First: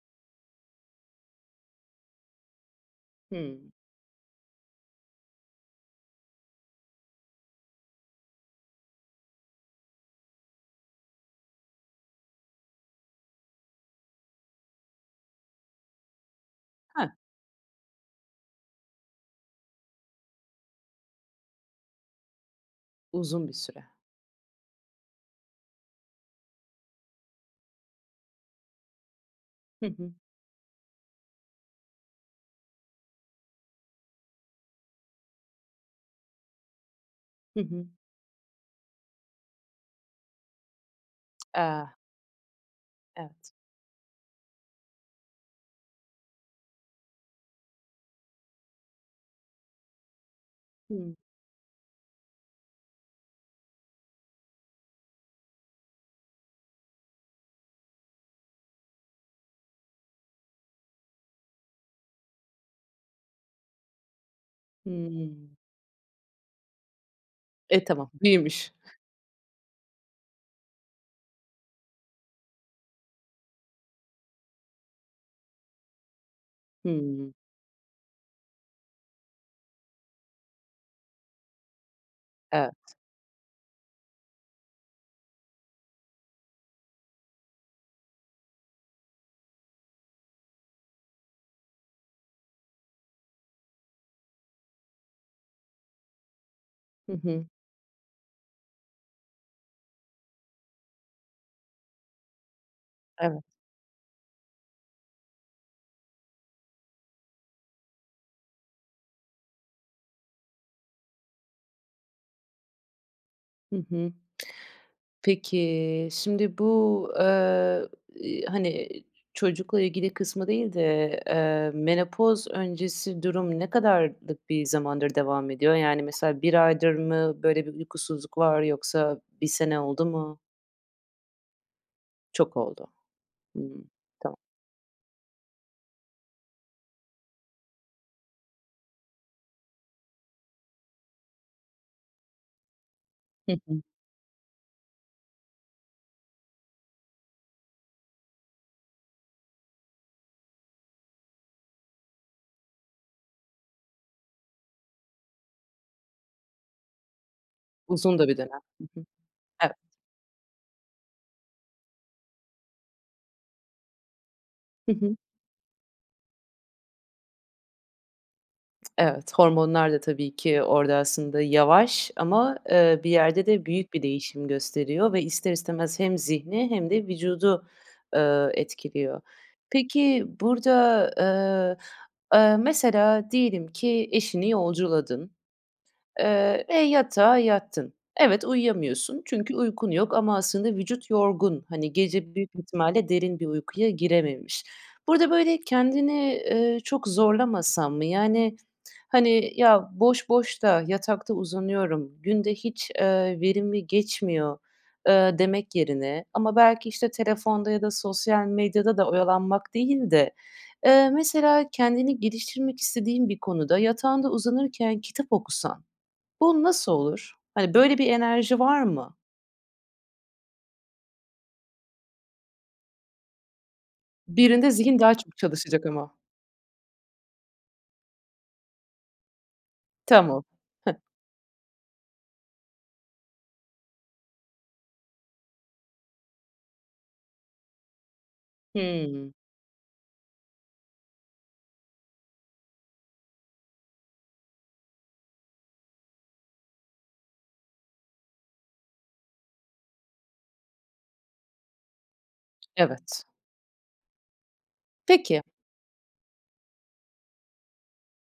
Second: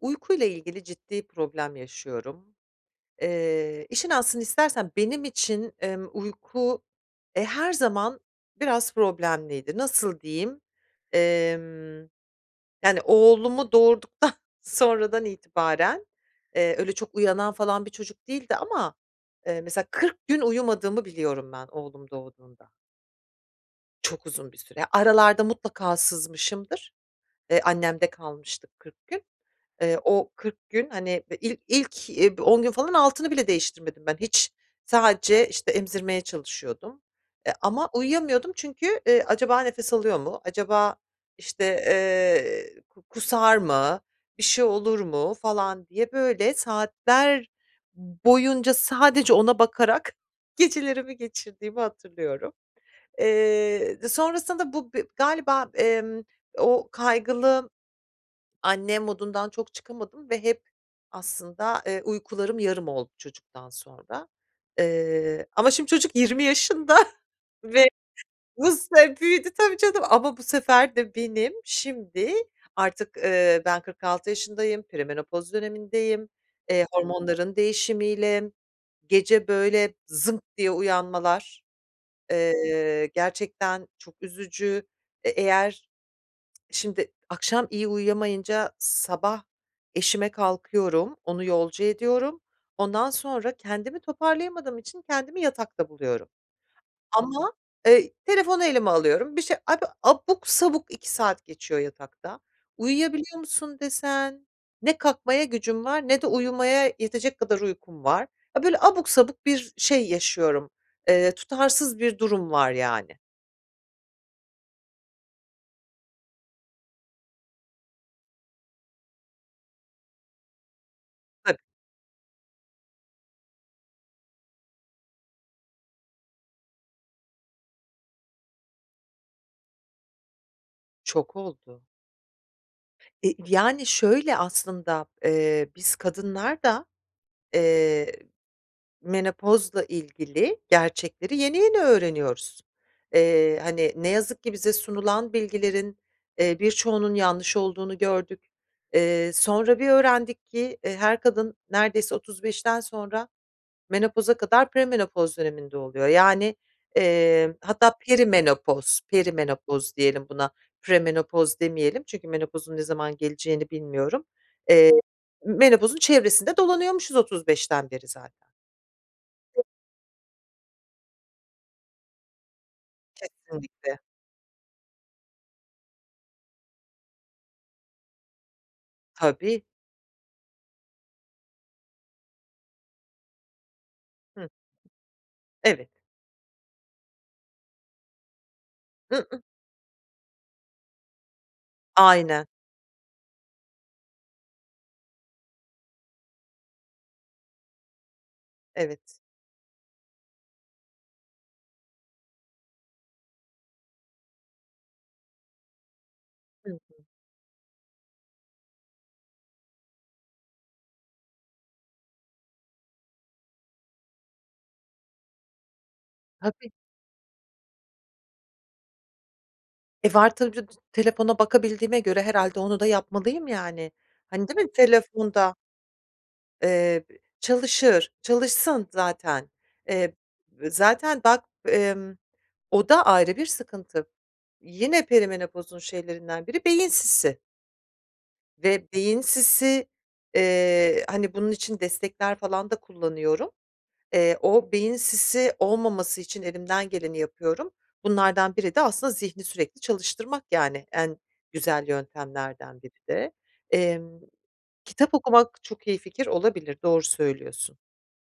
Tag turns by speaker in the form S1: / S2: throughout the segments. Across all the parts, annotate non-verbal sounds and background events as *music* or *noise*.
S1: Uykuyla ilgili ciddi problem yaşıyorum.
S2: Hımm.
S1: Eee, işin aslını istersen benim için, emm, uyku, eee, her zaman biraz problemliydi. Nasıl diyeyim, emm, yani oğlumu doğurduktan sonradan itibaren eee, öyle
S2: Hı.
S1: çok uyanan falan bir çocuk değildi ama, eee, mesela 40 gün uyumadığımı biliyorum ben oğlum doğduğunda.
S2: Uzun bir süre.
S1: Çok uzun bir süre. Aralarda mutlaka sızmışımdır, eee, annemde kalmıştık 40 gün.
S2: Hı
S1: Eee,
S2: hı.
S1: o 40 gün, hani, eee, il ilk, eee, 10 gün falan altını bile değiştirmedim ben hiç, sadece, işte, emzirmeye çalışıyordum. E,
S2: Hı hı.
S1: ama uyuyamıyordum çünkü, eee, "Acaba nefes alıyor mu, acaba, işte,
S2: Ah.
S1: eee, ku
S2: Evet.
S1: kusar mı, bir şey olur mu?" falan diye böyle saatler boyunca sadece ona bakarak
S2: Hımm.
S1: gecelerimi geçirdiğimi hatırlıyorum. Eee, d sonrasında bu b galiba, emm, o "kaygılı anne" modundan çok çıkamadım ve hep aslında, eee, uykularım yarım oldu çocuktan sonra. Eee,
S2: Hımm.
S1: ama şimdi çocuk 20 yaşında
S2: E,
S1: ve
S2: tamam, iyiymiş.
S1: nasılsa e, büyüdü tabii canım ama bu sefer de benim şimdi artık, ııı, ben 46 yaşındayım, perimenopoz dönemindeyim, eee,
S2: Hımm.
S1: hormonların değişimiyle gece böyle zınk diye uyanmalar,
S2: Evet.
S1: eee, gerçekten çok üzücü. E eğer, şimdi, akşam iyi uyuyamayınca sabah eşime kalkıyorum, onu yolcu ediyorum, ondan sonra kendimi toparlayamadığım için kendimi yatakta buluyorum.
S2: Hı hı.
S1: Ama, eee, telefonu elime alıyorum, bir şey, abi abuk sabuk 2 saat geçiyor yatakta. "Uyuyabiliyor
S2: Evet.
S1: musun?" desen ne kalkmaya gücüm var ne de uyumaya yetecek kadar uykum var. A, böyle abuk sabuk bir şey yaşıyorum, eee, tutarsız bir durum var yani.
S2: Hı hı. *tsk* Peki, şimdi bu, ııı, iii, hani, çocukla ilgili kısmı değil de,
S1: Tabii.
S2: eee, menopoz öncesi durum ne kadarlık bir zamandır devam ediyor? Yani, mesela 1 aydır mı böyle bir uykusuzluk var yoksa 1 sene oldu mu?
S1: Çok oldu.
S2: Çok oldu.
S1: E, v
S2: Hımm.
S1: yani,
S2: Tamam.
S1: şöyle aslında: Eee, biz kadınlar da, eee, menopozla ilgili gerçekleri yeni yeni öğreniyoruz.
S2: Hı
S1: Eee,
S2: hı.
S1: hani, ne yazık ki bize sunulan bilgilerin, eee, birçoğunun yanlış olduğunu gördük. Eee, sonra bir öğrendik ki, eee, her kadın neredeyse 35'ten sonra menopoza kadar premenopoz döneminde oluyor. Yani, eee, hatta
S2: Uzun da bir dönem. Hı
S1: perimenopoz
S2: hı. Evet.
S1: perimenopoz diyelim buna, premenopoz demeyelim çünkü menopozun ne zaman geleceğini bilmiyorum. Eee,
S2: Hı hı.
S1: m menopozun çevresinde dolanıyormuşuz 35'ten beri zaten.
S2: *tsk* Evet, hormonlar da tabii ki orada aslında yavaş ama, ııı, bir yerde de büyük
S1: Kesinlikle.
S2: bir değişim gösteriyor ve ister ister istemez hem zihni hem de vücudu, ııı, etkiliyor.
S1: Tabii.
S2: Peki burada, ııı, ııı, mesela diyelim ki
S1: Hıh.
S2: eşini yolculadın,
S1: Evet.
S2: eee, ve yatağa yattın. Evet,
S1: I
S2: uyuyamıyorsun
S1: ıh.
S2: çünkü uykun yok ama aslında vücut yorgun. Hani, gece
S1: Aynen.
S2: büyük ihtimalle derin bir uykuya girememiş. Burada, böyle, kendini, ııı, çok zorlamasan mı? Yani,
S1: Evet.
S2: hani, "Ya boş boş da yatakta uzanıyorum, gün de hiç, ııı, verimli geçmiyor." ııı, demek yerine ama
S1: Hı
S2: belki
S1: hı.
S2: işte telefonda ya da sosyal medyada da oyalanmak değil de, eee, mesela kendini geliştirmek istediğin bir konuda yatağında uzanırken kitap okusan bu
S1: Tabii.
S2: nasıl olur? Hani, böyle bir enerji var mı?
S1: E, var tabii ca *unintelligible* telefona bakabildiğime göre herhâlde onu da yapmalıyım yani. Hani, değil
S2: Birinde
S1: mi
S2: zihin daha çok
S1: telefonda?
S2: çalışacak ama.
S1: Eee, b çalışır, çalışsın zaten. Eee,
S2: Tamam. Hı.
S1: zaten bak, emm, o da ayrı bir sıkıntı. Yine perimenopozun şeylerinden biri beyin sisi. Ve beyin
S2: Hımm.
S1: sisi, eee, hani, bunun için destekler falan da kullanıyorum. Eee, o beyin sisi olmaması için elimden geleni yapıyorum. Bunlardan biri de aslında zihni sürekli çalıştırmak yani, en güzel yöntemlerden biri
S2: Evet.
S1: de. Emm, kitap
S2: Peki.
S1: okumak çok iyi fikir olabilir, doğru söylüyorsun.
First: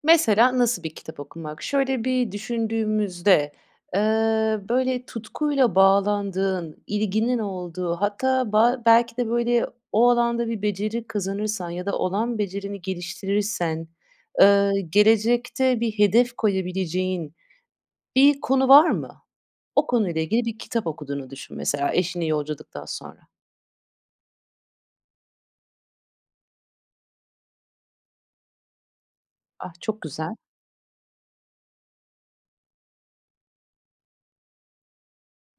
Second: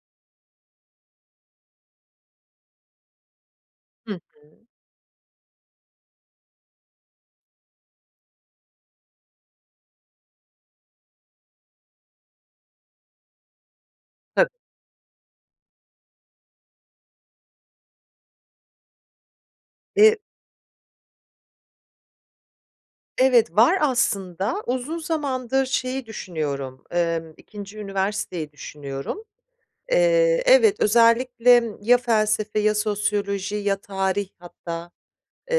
S2: Mesela, nasıl bir kitap okumak? Şöyle bir düşündüğümüzde, eee,
S1: Hı hı.
S2: böyle tutkuyla bağlandığın, ilginin olduğu hatta ba belki de, böyle, o alanda bir beceri kazanırsan ya da olan becerini geliştirirsen,
S1: Tabii.
S2: ııı, gelecekte bir hedef koyabileceğin bir konu var mı? O
S1: E
S2: konuyla ilgili bir kitap okuduğunu düşün mesela, eşini yolculadıktan sonra.
S1: Evet, var aslında, uzun zamandır şeyi düşünüyorum. Emm, 2'nci üniversiteyi düşünüyorum.
S2: Ah, çok güzel.
S1: Eee, evet, özellikle ya felsefe, ya sosyoloji, ya tarih hatta.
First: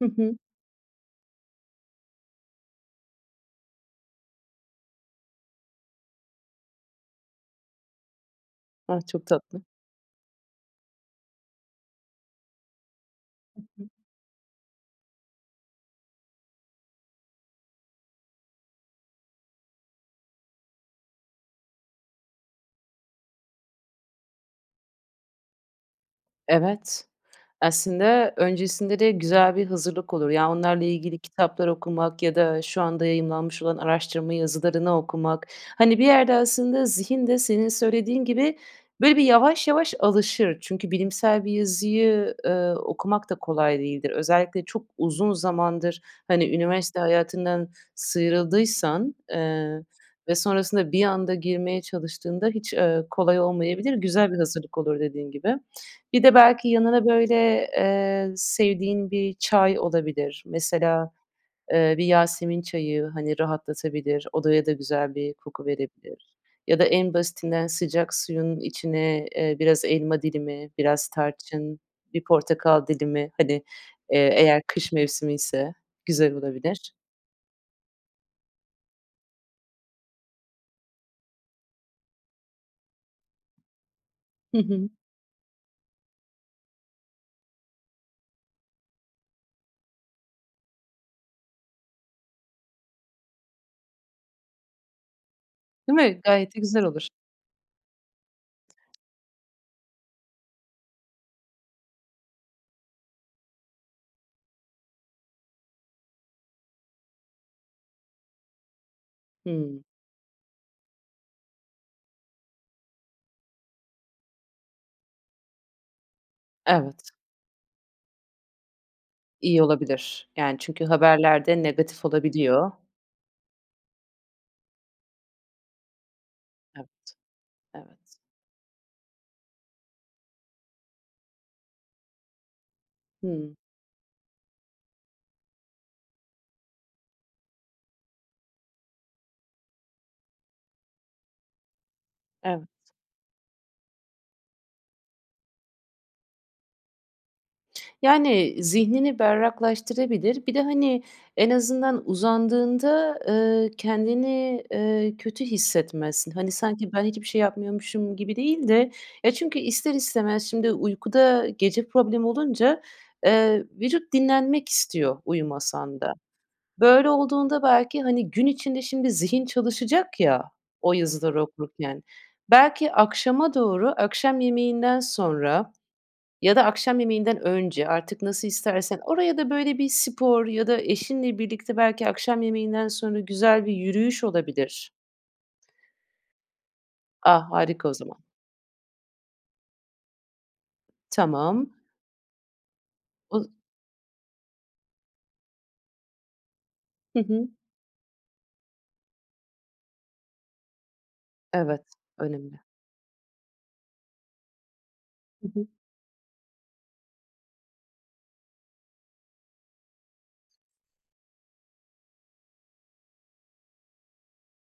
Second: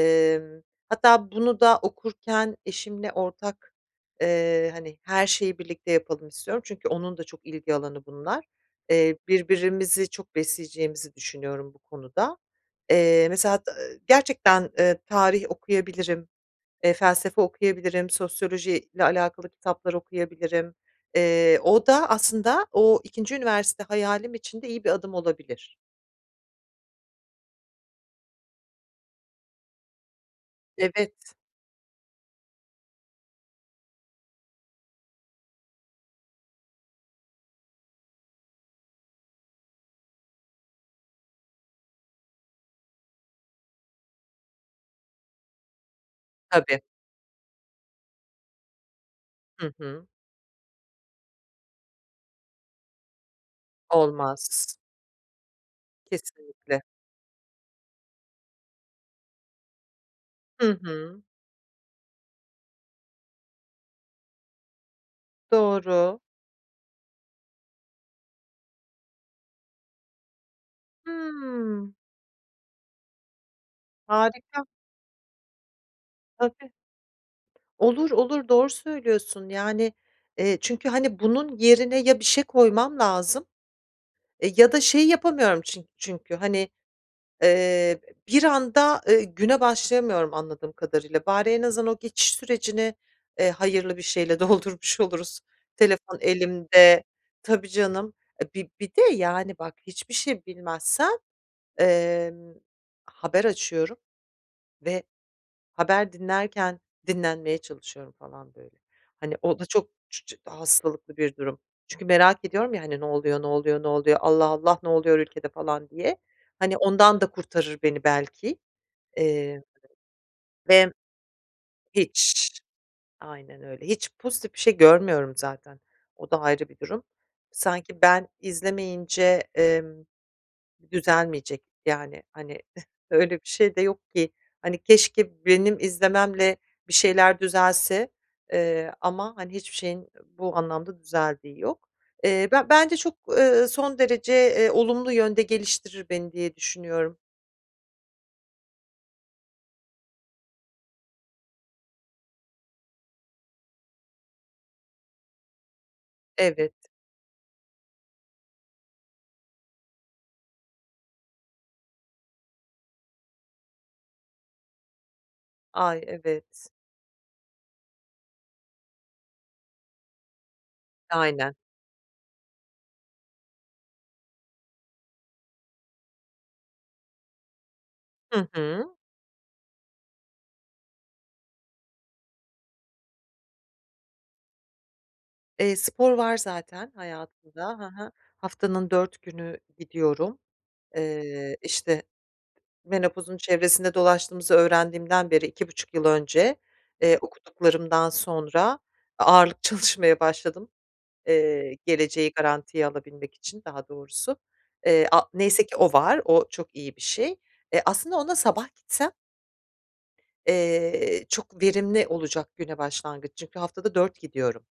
S2: Hı hı.
S1: hatta bunu da okurken eşimle ortak, eee, hani, her şeyi birlikte yapalım istiyorum. Çünkü onun da çok ilgi alanı bunlar.
S2: A,
S1: Eee,
S2: çok tatlı.
S1: birbirimizi çok besleyeceğimizi düşünüyorum bu konuda. Eee, mesela
S2: Hı
S1: hat
S2: hı.
S1: ııı, gerçekten, eee, tarih okuyabilirim, eee, felsefe okuyabilirim, sosyolojiyle alakalı kitaplar okuyabilirim. Eee, o da aslında o 2'nci üniversite hayalim için de iyi bir adım olabilir.
S2: Evet. Aslında öncesinde de güzel bir hazırlık olur. Ya, onlarla
S1: Evet.
S2: ilgili kitaplar okumak ya da şu anda yayımlanmış olan araştırma yazılarını okumak. Hani, bir yerde aslında zihin de senin söylediğin gibi, böyle, bir yavaş yavaş alışır. Çünkü bilimsel bir yazıyı, eee, okumak da kolay değildir. Özellikle çok uzun zamandır, hani,
S1: Tabii.
S2: üniversite hayatından sıyrıldıysan,
S1: Hı
S2: eee,
S1: hı.
S2: ve sonrasında bir anda girmeye çalıştığında hiç, eee, kolay olmayabilir, güzel bir
S1: Olmaz s
S2: hazırlık olur dediğin gibi. Bir de belki
S1: Kesinlikle.
S2: yanına, böyle, eee, sevdiğin bir çay olabilir.
S1: Hı
S2: Mesela,
S1: hı.
S2: eee, bir yasemin çayı, hani, rahatlatabilir, odaya da güzel bir koku
S1: Doğru.
S2: verebilir. Ya da en basitinden sıcak suyun içine, eee, biraz elma dilimi, biraz tarçın,
S1: Hıı.
S2: bir portakal dilimi, hani, eee, eğer
S1: Harika.
S2: kış mevsimiyse güzel
S1: Tabii.
S2: olabilir.
S1: Olur, olur, doğru söylüyorsun yani, eee, çünkü, hani, bunun yerine ya bir şey koymam lazım. E,
S2: Hı
S1: ya da
S2: hı.
S1: şeyi yapamıyorum çin çünkü, hani, eee, b bir anda, ııı, güne başlayamıyorum anladığım kadarıyla. Bari en azından o geçiş sürecini, eee, hayırlı bir şeyle doldurmuş oluruz,
S2: Değil
S1: telefon
S2: mi? Gayet de güzel
S1: elimde
S2: olur.
S1: Tabii, canım. E, bi bir de, yani, bak, hiçbir şey bilmezsem, emm, haber açıyorum ve haber dinlerken dinlenmeye çalışıyorum falan böyle. Hani, o da
S2: Hıı.
S1: çok çu çı hastalıklı bir durum. Çünkü merak ediyorum ya, hani, "Ne oluyor, ne oluyor, ne oluyor? Allah, Allah! Ne oluyor ülkede?" falan diye, hani,
S2: Evet.
S1: ondan da kurtarır beni belki. Eee,
S2: İyi olabilir. Yani çünkü
S1: ve
S2: haberlerde negatif
S1: Hiç,
S2: olabiliyor.
S1: aynen öyle hiç pozitif bir şey görmüyorum zaten; o da ayrı bir
S2: Evet,
S1: durum. Sanki
S2: evet.
S1: ben izlemeyince, emm, düzelmeyecek yani. Hani, *giggles* öyle bir
S2: Hıı.
S1: şey de yok ki, hani, keşke benim izlememle bir şeyler düzelse, eee, ama, hani, hiçbir şeyin bu anlamda düzeldiği yok. Eee, be
S2: Evet.
S1: bence çok, eee, son derece, eee, olumlu yönde geliştirir beni diye düşünüyorum.
S2: Yani, zihnini berraklaştırabilir. Bir de, hani, en azından uzandığında, ııı, kendini, eee, kötü hissetmezsin. Hani,
S1: Evet.
S2: sanki ben hiçbir şey yapmıyormuşum gibi değil de. Ya, çünkü ister istemez şimdi uykuda gece problem olunca, eee, vücut dinlenmek istiyor uyumasan
S1: Ay,
S2: da.
S1: evet.
S2: Böyle olduğunda belki, hani, gün içinde şimdi zihin çalışacak ya o yazıları
S1: Aynen.
S2: okurken. Belki akşama doğru, akşam yemeğinden sonra ya da akşam yemeğinden önce, artık
S1: Hı
S2: nasıl
S1: hı.
S2: istersen, oraya da, böyle, bir spor ya da eşinle birlikte belki akşam yemeğinden sonra güzel bir yürüyüş olabilir.
S1: Eee, spor var zaten
S2: A!
S1: hayatımda,
S2: Harika
S1: ha
S2: o
S1: ha.
S2: zaman.
S1: Haftanın 4 günü gidiyorum. Eee,
S2: Tamam.
S1: işte, menopozun
S2: Oz
S1: çevresinde dolaştığımızı öğrendiğimden beri 2,5 yıl önce, eee,
S2: Hı hı.
S1: okuduklarımdan sonra a ağırlık çalışmaya başladım. Eee,
S2: Evet.
S1: geleceği
S2: Önemli.
S1: garantiye alabilmek için daha doğrusu. Eee, a
S2: Hı hı.
S1: neyse ki o var, o çok iyi bir şey. Eee, aslında ona sabah gitsem eee, çok verimli olacak güne başlangıç. Çünkü haftada 4 gidiyorum.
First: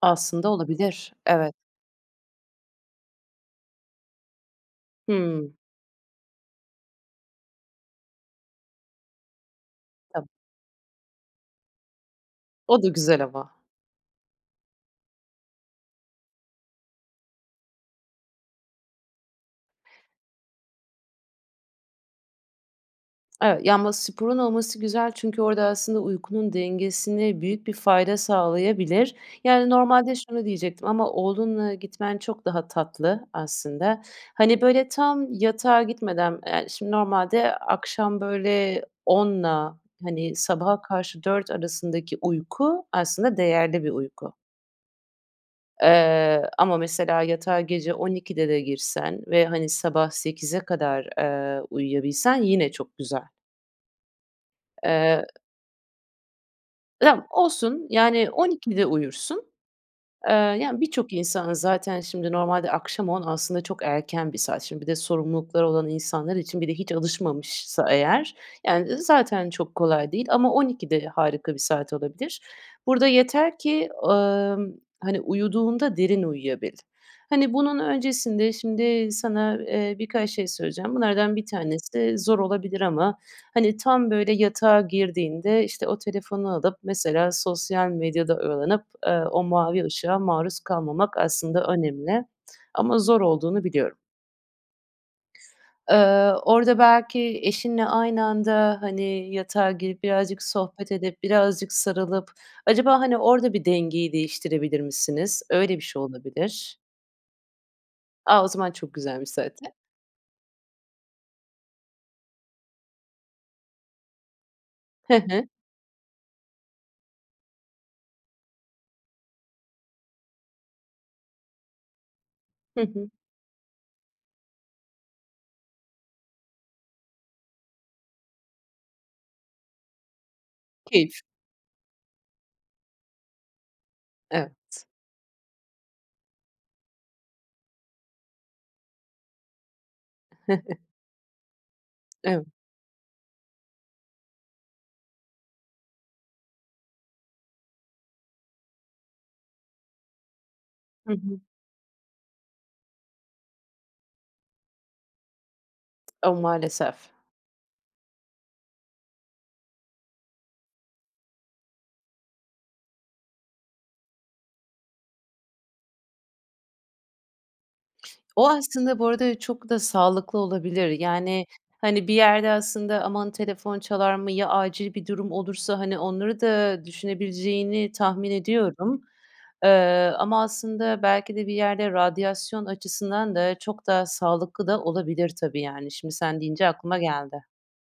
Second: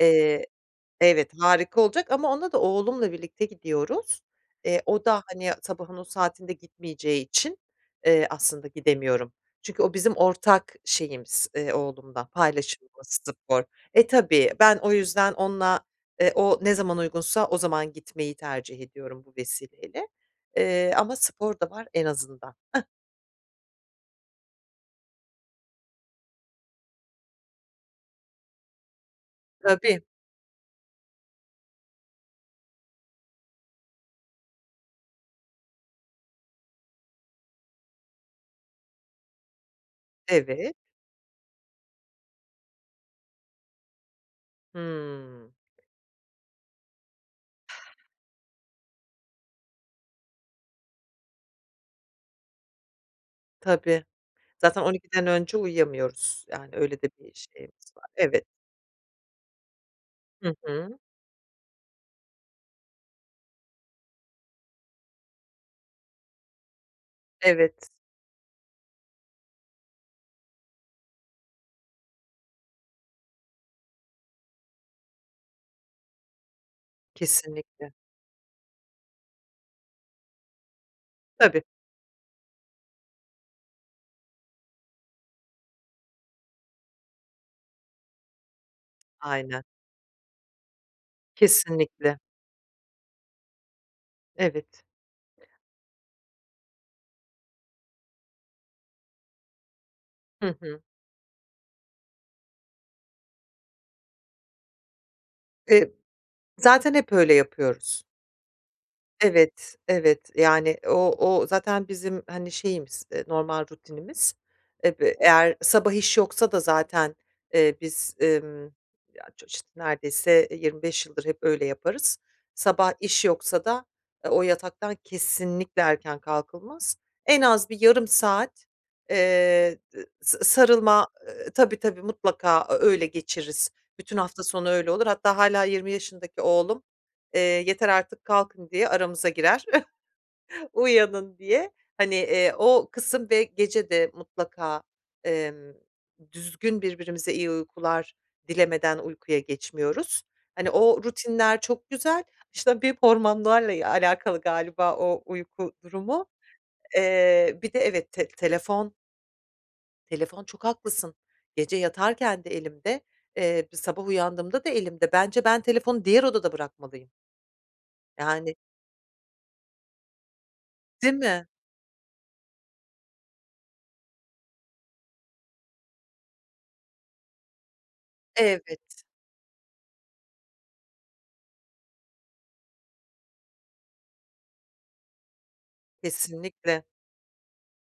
S1: Eee
S2: Aslında olabilir.
S1: Evet,
S2: Evet.
S1: harika olacak ama ona da oğlumla birlikte gidiyoruz. Eee, o da, hani,
S2: Hımm.
S1: sabahın o saatinde gitmeyeceği için, eee, aslında gidemiyorum. Çünkü o bizim
S2: Tam
S1: ortak şeyimiz, eee, oğlumla
S2: O da
S1: paylaşımımız
S2: güzel ama.
S1: spor. E, tabii, ben o yüzden onunla, eee, o ne zaman uygunsa o zaman gitmeyi tercih ediyorum bu vesileyle. Eee, ama spor da var en azından. *chuckles*
S2: Ev ya, ama sporun olması güzel çünkü orada aslında uykunun dengesine büyük bir fayda sağlayabilir. Yani
S1: Tabii.
S2: normalde şunu diyecektim ama oğlunla gitmen çok daha tatlı aslında. Hani, böyle tam yatağa gitmeden, eee, şimdi normalde akşam böyle 10'la hani,
S1: Evet.
S2: sabaha karşı 4 arasındaki uyku aslında değerli bir uyku.
S1: Hımm.
S2: Eee, ama mesela yatağa gece 12'de de girsen ve hani, sabah 8'e kadar, ııı, uyuyabilsen yine çok güzel.
S1: Tabii, zaten on
S2: Eee
S1: ikiden önce uyuyamıyoruz yani, öyle de
S2: *unintelligible*
S1: bir
S2: Olsun,
S1: şeyimiz var,
S2: yani
S1: evet.
S2: 12'de uyursun. Eee,
S1: Hı
S2: yani
S1: hı.
S2: birçok insan zaten şimdi normalde akşam 10 aslında çok erken bir saat, şimdi bir de sorumlulukları olan insanlar için bir de hiç alışmamışsa
S1: Evet.
S2: eğer yani, eee, zaten çok kolay değil ama 12'de harika bir saat olabilir. Burada yeter ki, ımm, hani, uyuduğunda derin uyuyabil. Hani, bunun
S1: Kesinlikle.
S2: öncesinde şimdi sana, eee, birkaç şey söyleyeceğim. Bunlardan 1
S1: Tabii.
S2: tanesi de zor olabilir ama hani, tam böyle yatağa girdiğinde işte, o telefonu alıp mesela sosyal medyada oyalanıp, ııı, o
S1: Aynen.
S2: mavi ışığa maruz kalmamak aslında
S1: Kesinlikle.
S2: önemli ama zor olduğunu biliyorum.
S1: Evet.
S2: Iıı, orada belki eşinle aynı anda, hani, yatağa girip, birazcık
S1: Hı hı.
S2: sohbet edip, birazcık sarılıp acaba, hani, orda bir dengeyi değiştirebilir misiniz? Öyle bir
S1: E
S2: şey olabilir.
S1: zaten hep öyle yapıyoruz.
S2: A! O zaman çok güzelmiş zaten.
S1: Evet, evet. Yani o o zaten bizim, hani, şeyimiz, eee, normal rutinimiz. Eve
S2: He he.
S1: eğer sabah iş yoksa da zaten, eee, biz, emm, ya ço iş neredeyse, eee, 25 yıldır hep öyle yaparız.
S2: Hı
S1: Sabah
S2: hı.
S1: iş yoksa da, ııı, o yataktan kesinlikle erken kalkılmaz. En az bir yarım saat, eee, d sa sarılma,
S2: Keyif.
S1: eee, tabii, tabii, mutlaka ö öyle geçiririz, bütün hafta sonu
S2: Evet.
S1: öyle olur. Hatta hâla 20 yaşındaki oğlum, eee, yeter artık kalkın diye aramıza girer, *chuckles*
S2: *chuckles*
S1: uyanın diye. Hani,
S2: Ev
S1: eee, o kısım ve gece de mutlaka, emm, düzgün birbirimize iyi uykular dilemeden uykuya geçmiyoruz. Hani, o
S2: Hı hı.
S1: rutinler çok güzel, işte, bir hormonlarla, eee, alakalı galiba o uyku durumu.
S2: A! Maalesef.
S1: Eee, bir de, evet, te telefon telefon, çok haklısın. Gece yatarken de elimde, eee, b sabah uyandığımda da elimde. Bence ben telefonu diğer odada bırakmalıyım.
S2: O
S1: Yani
S2: aslında, bu arada çok da sağlıklı olabilir.
S1: Değil
S2: Yani,
S1: mi?
S2: hani, bir yerde aslında aman telefon çalar mı, ya acil bir durum olursa, hani, onları da düşünebileceğini tahmin ediyorum.
S1: Evet.
S2: Iıı, ama aslında belki de bir yerde radyasyon açısından da çok daha sağlıklı da olabilir tabii, yani. Şimdi sen deyince
S1: Kesinlikle.
S2: aklıma geldi.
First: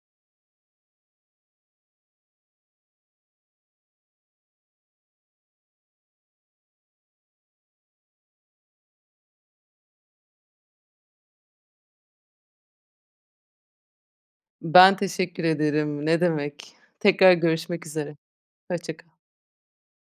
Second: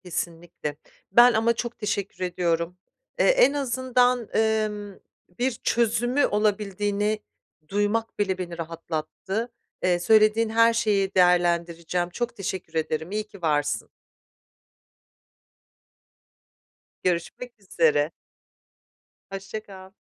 S1: Kesinlikle. Ben ama çok teşekkür ediyorum, eee, en azından, emm, bir çözümü olabildiğini duymak bile beni rahatlattı. Eee, söylediğin her şeyi değerlendireceğim, çok teşekkür ederim, iyi ki varsın.
S2: Ben teşekkür ederim, ne demek. Tekrar
S1: Görüşmek
S2: görüşmek
S1: üzere.
S2: üzere. Hoşça kal.
S1: Hoşça kal.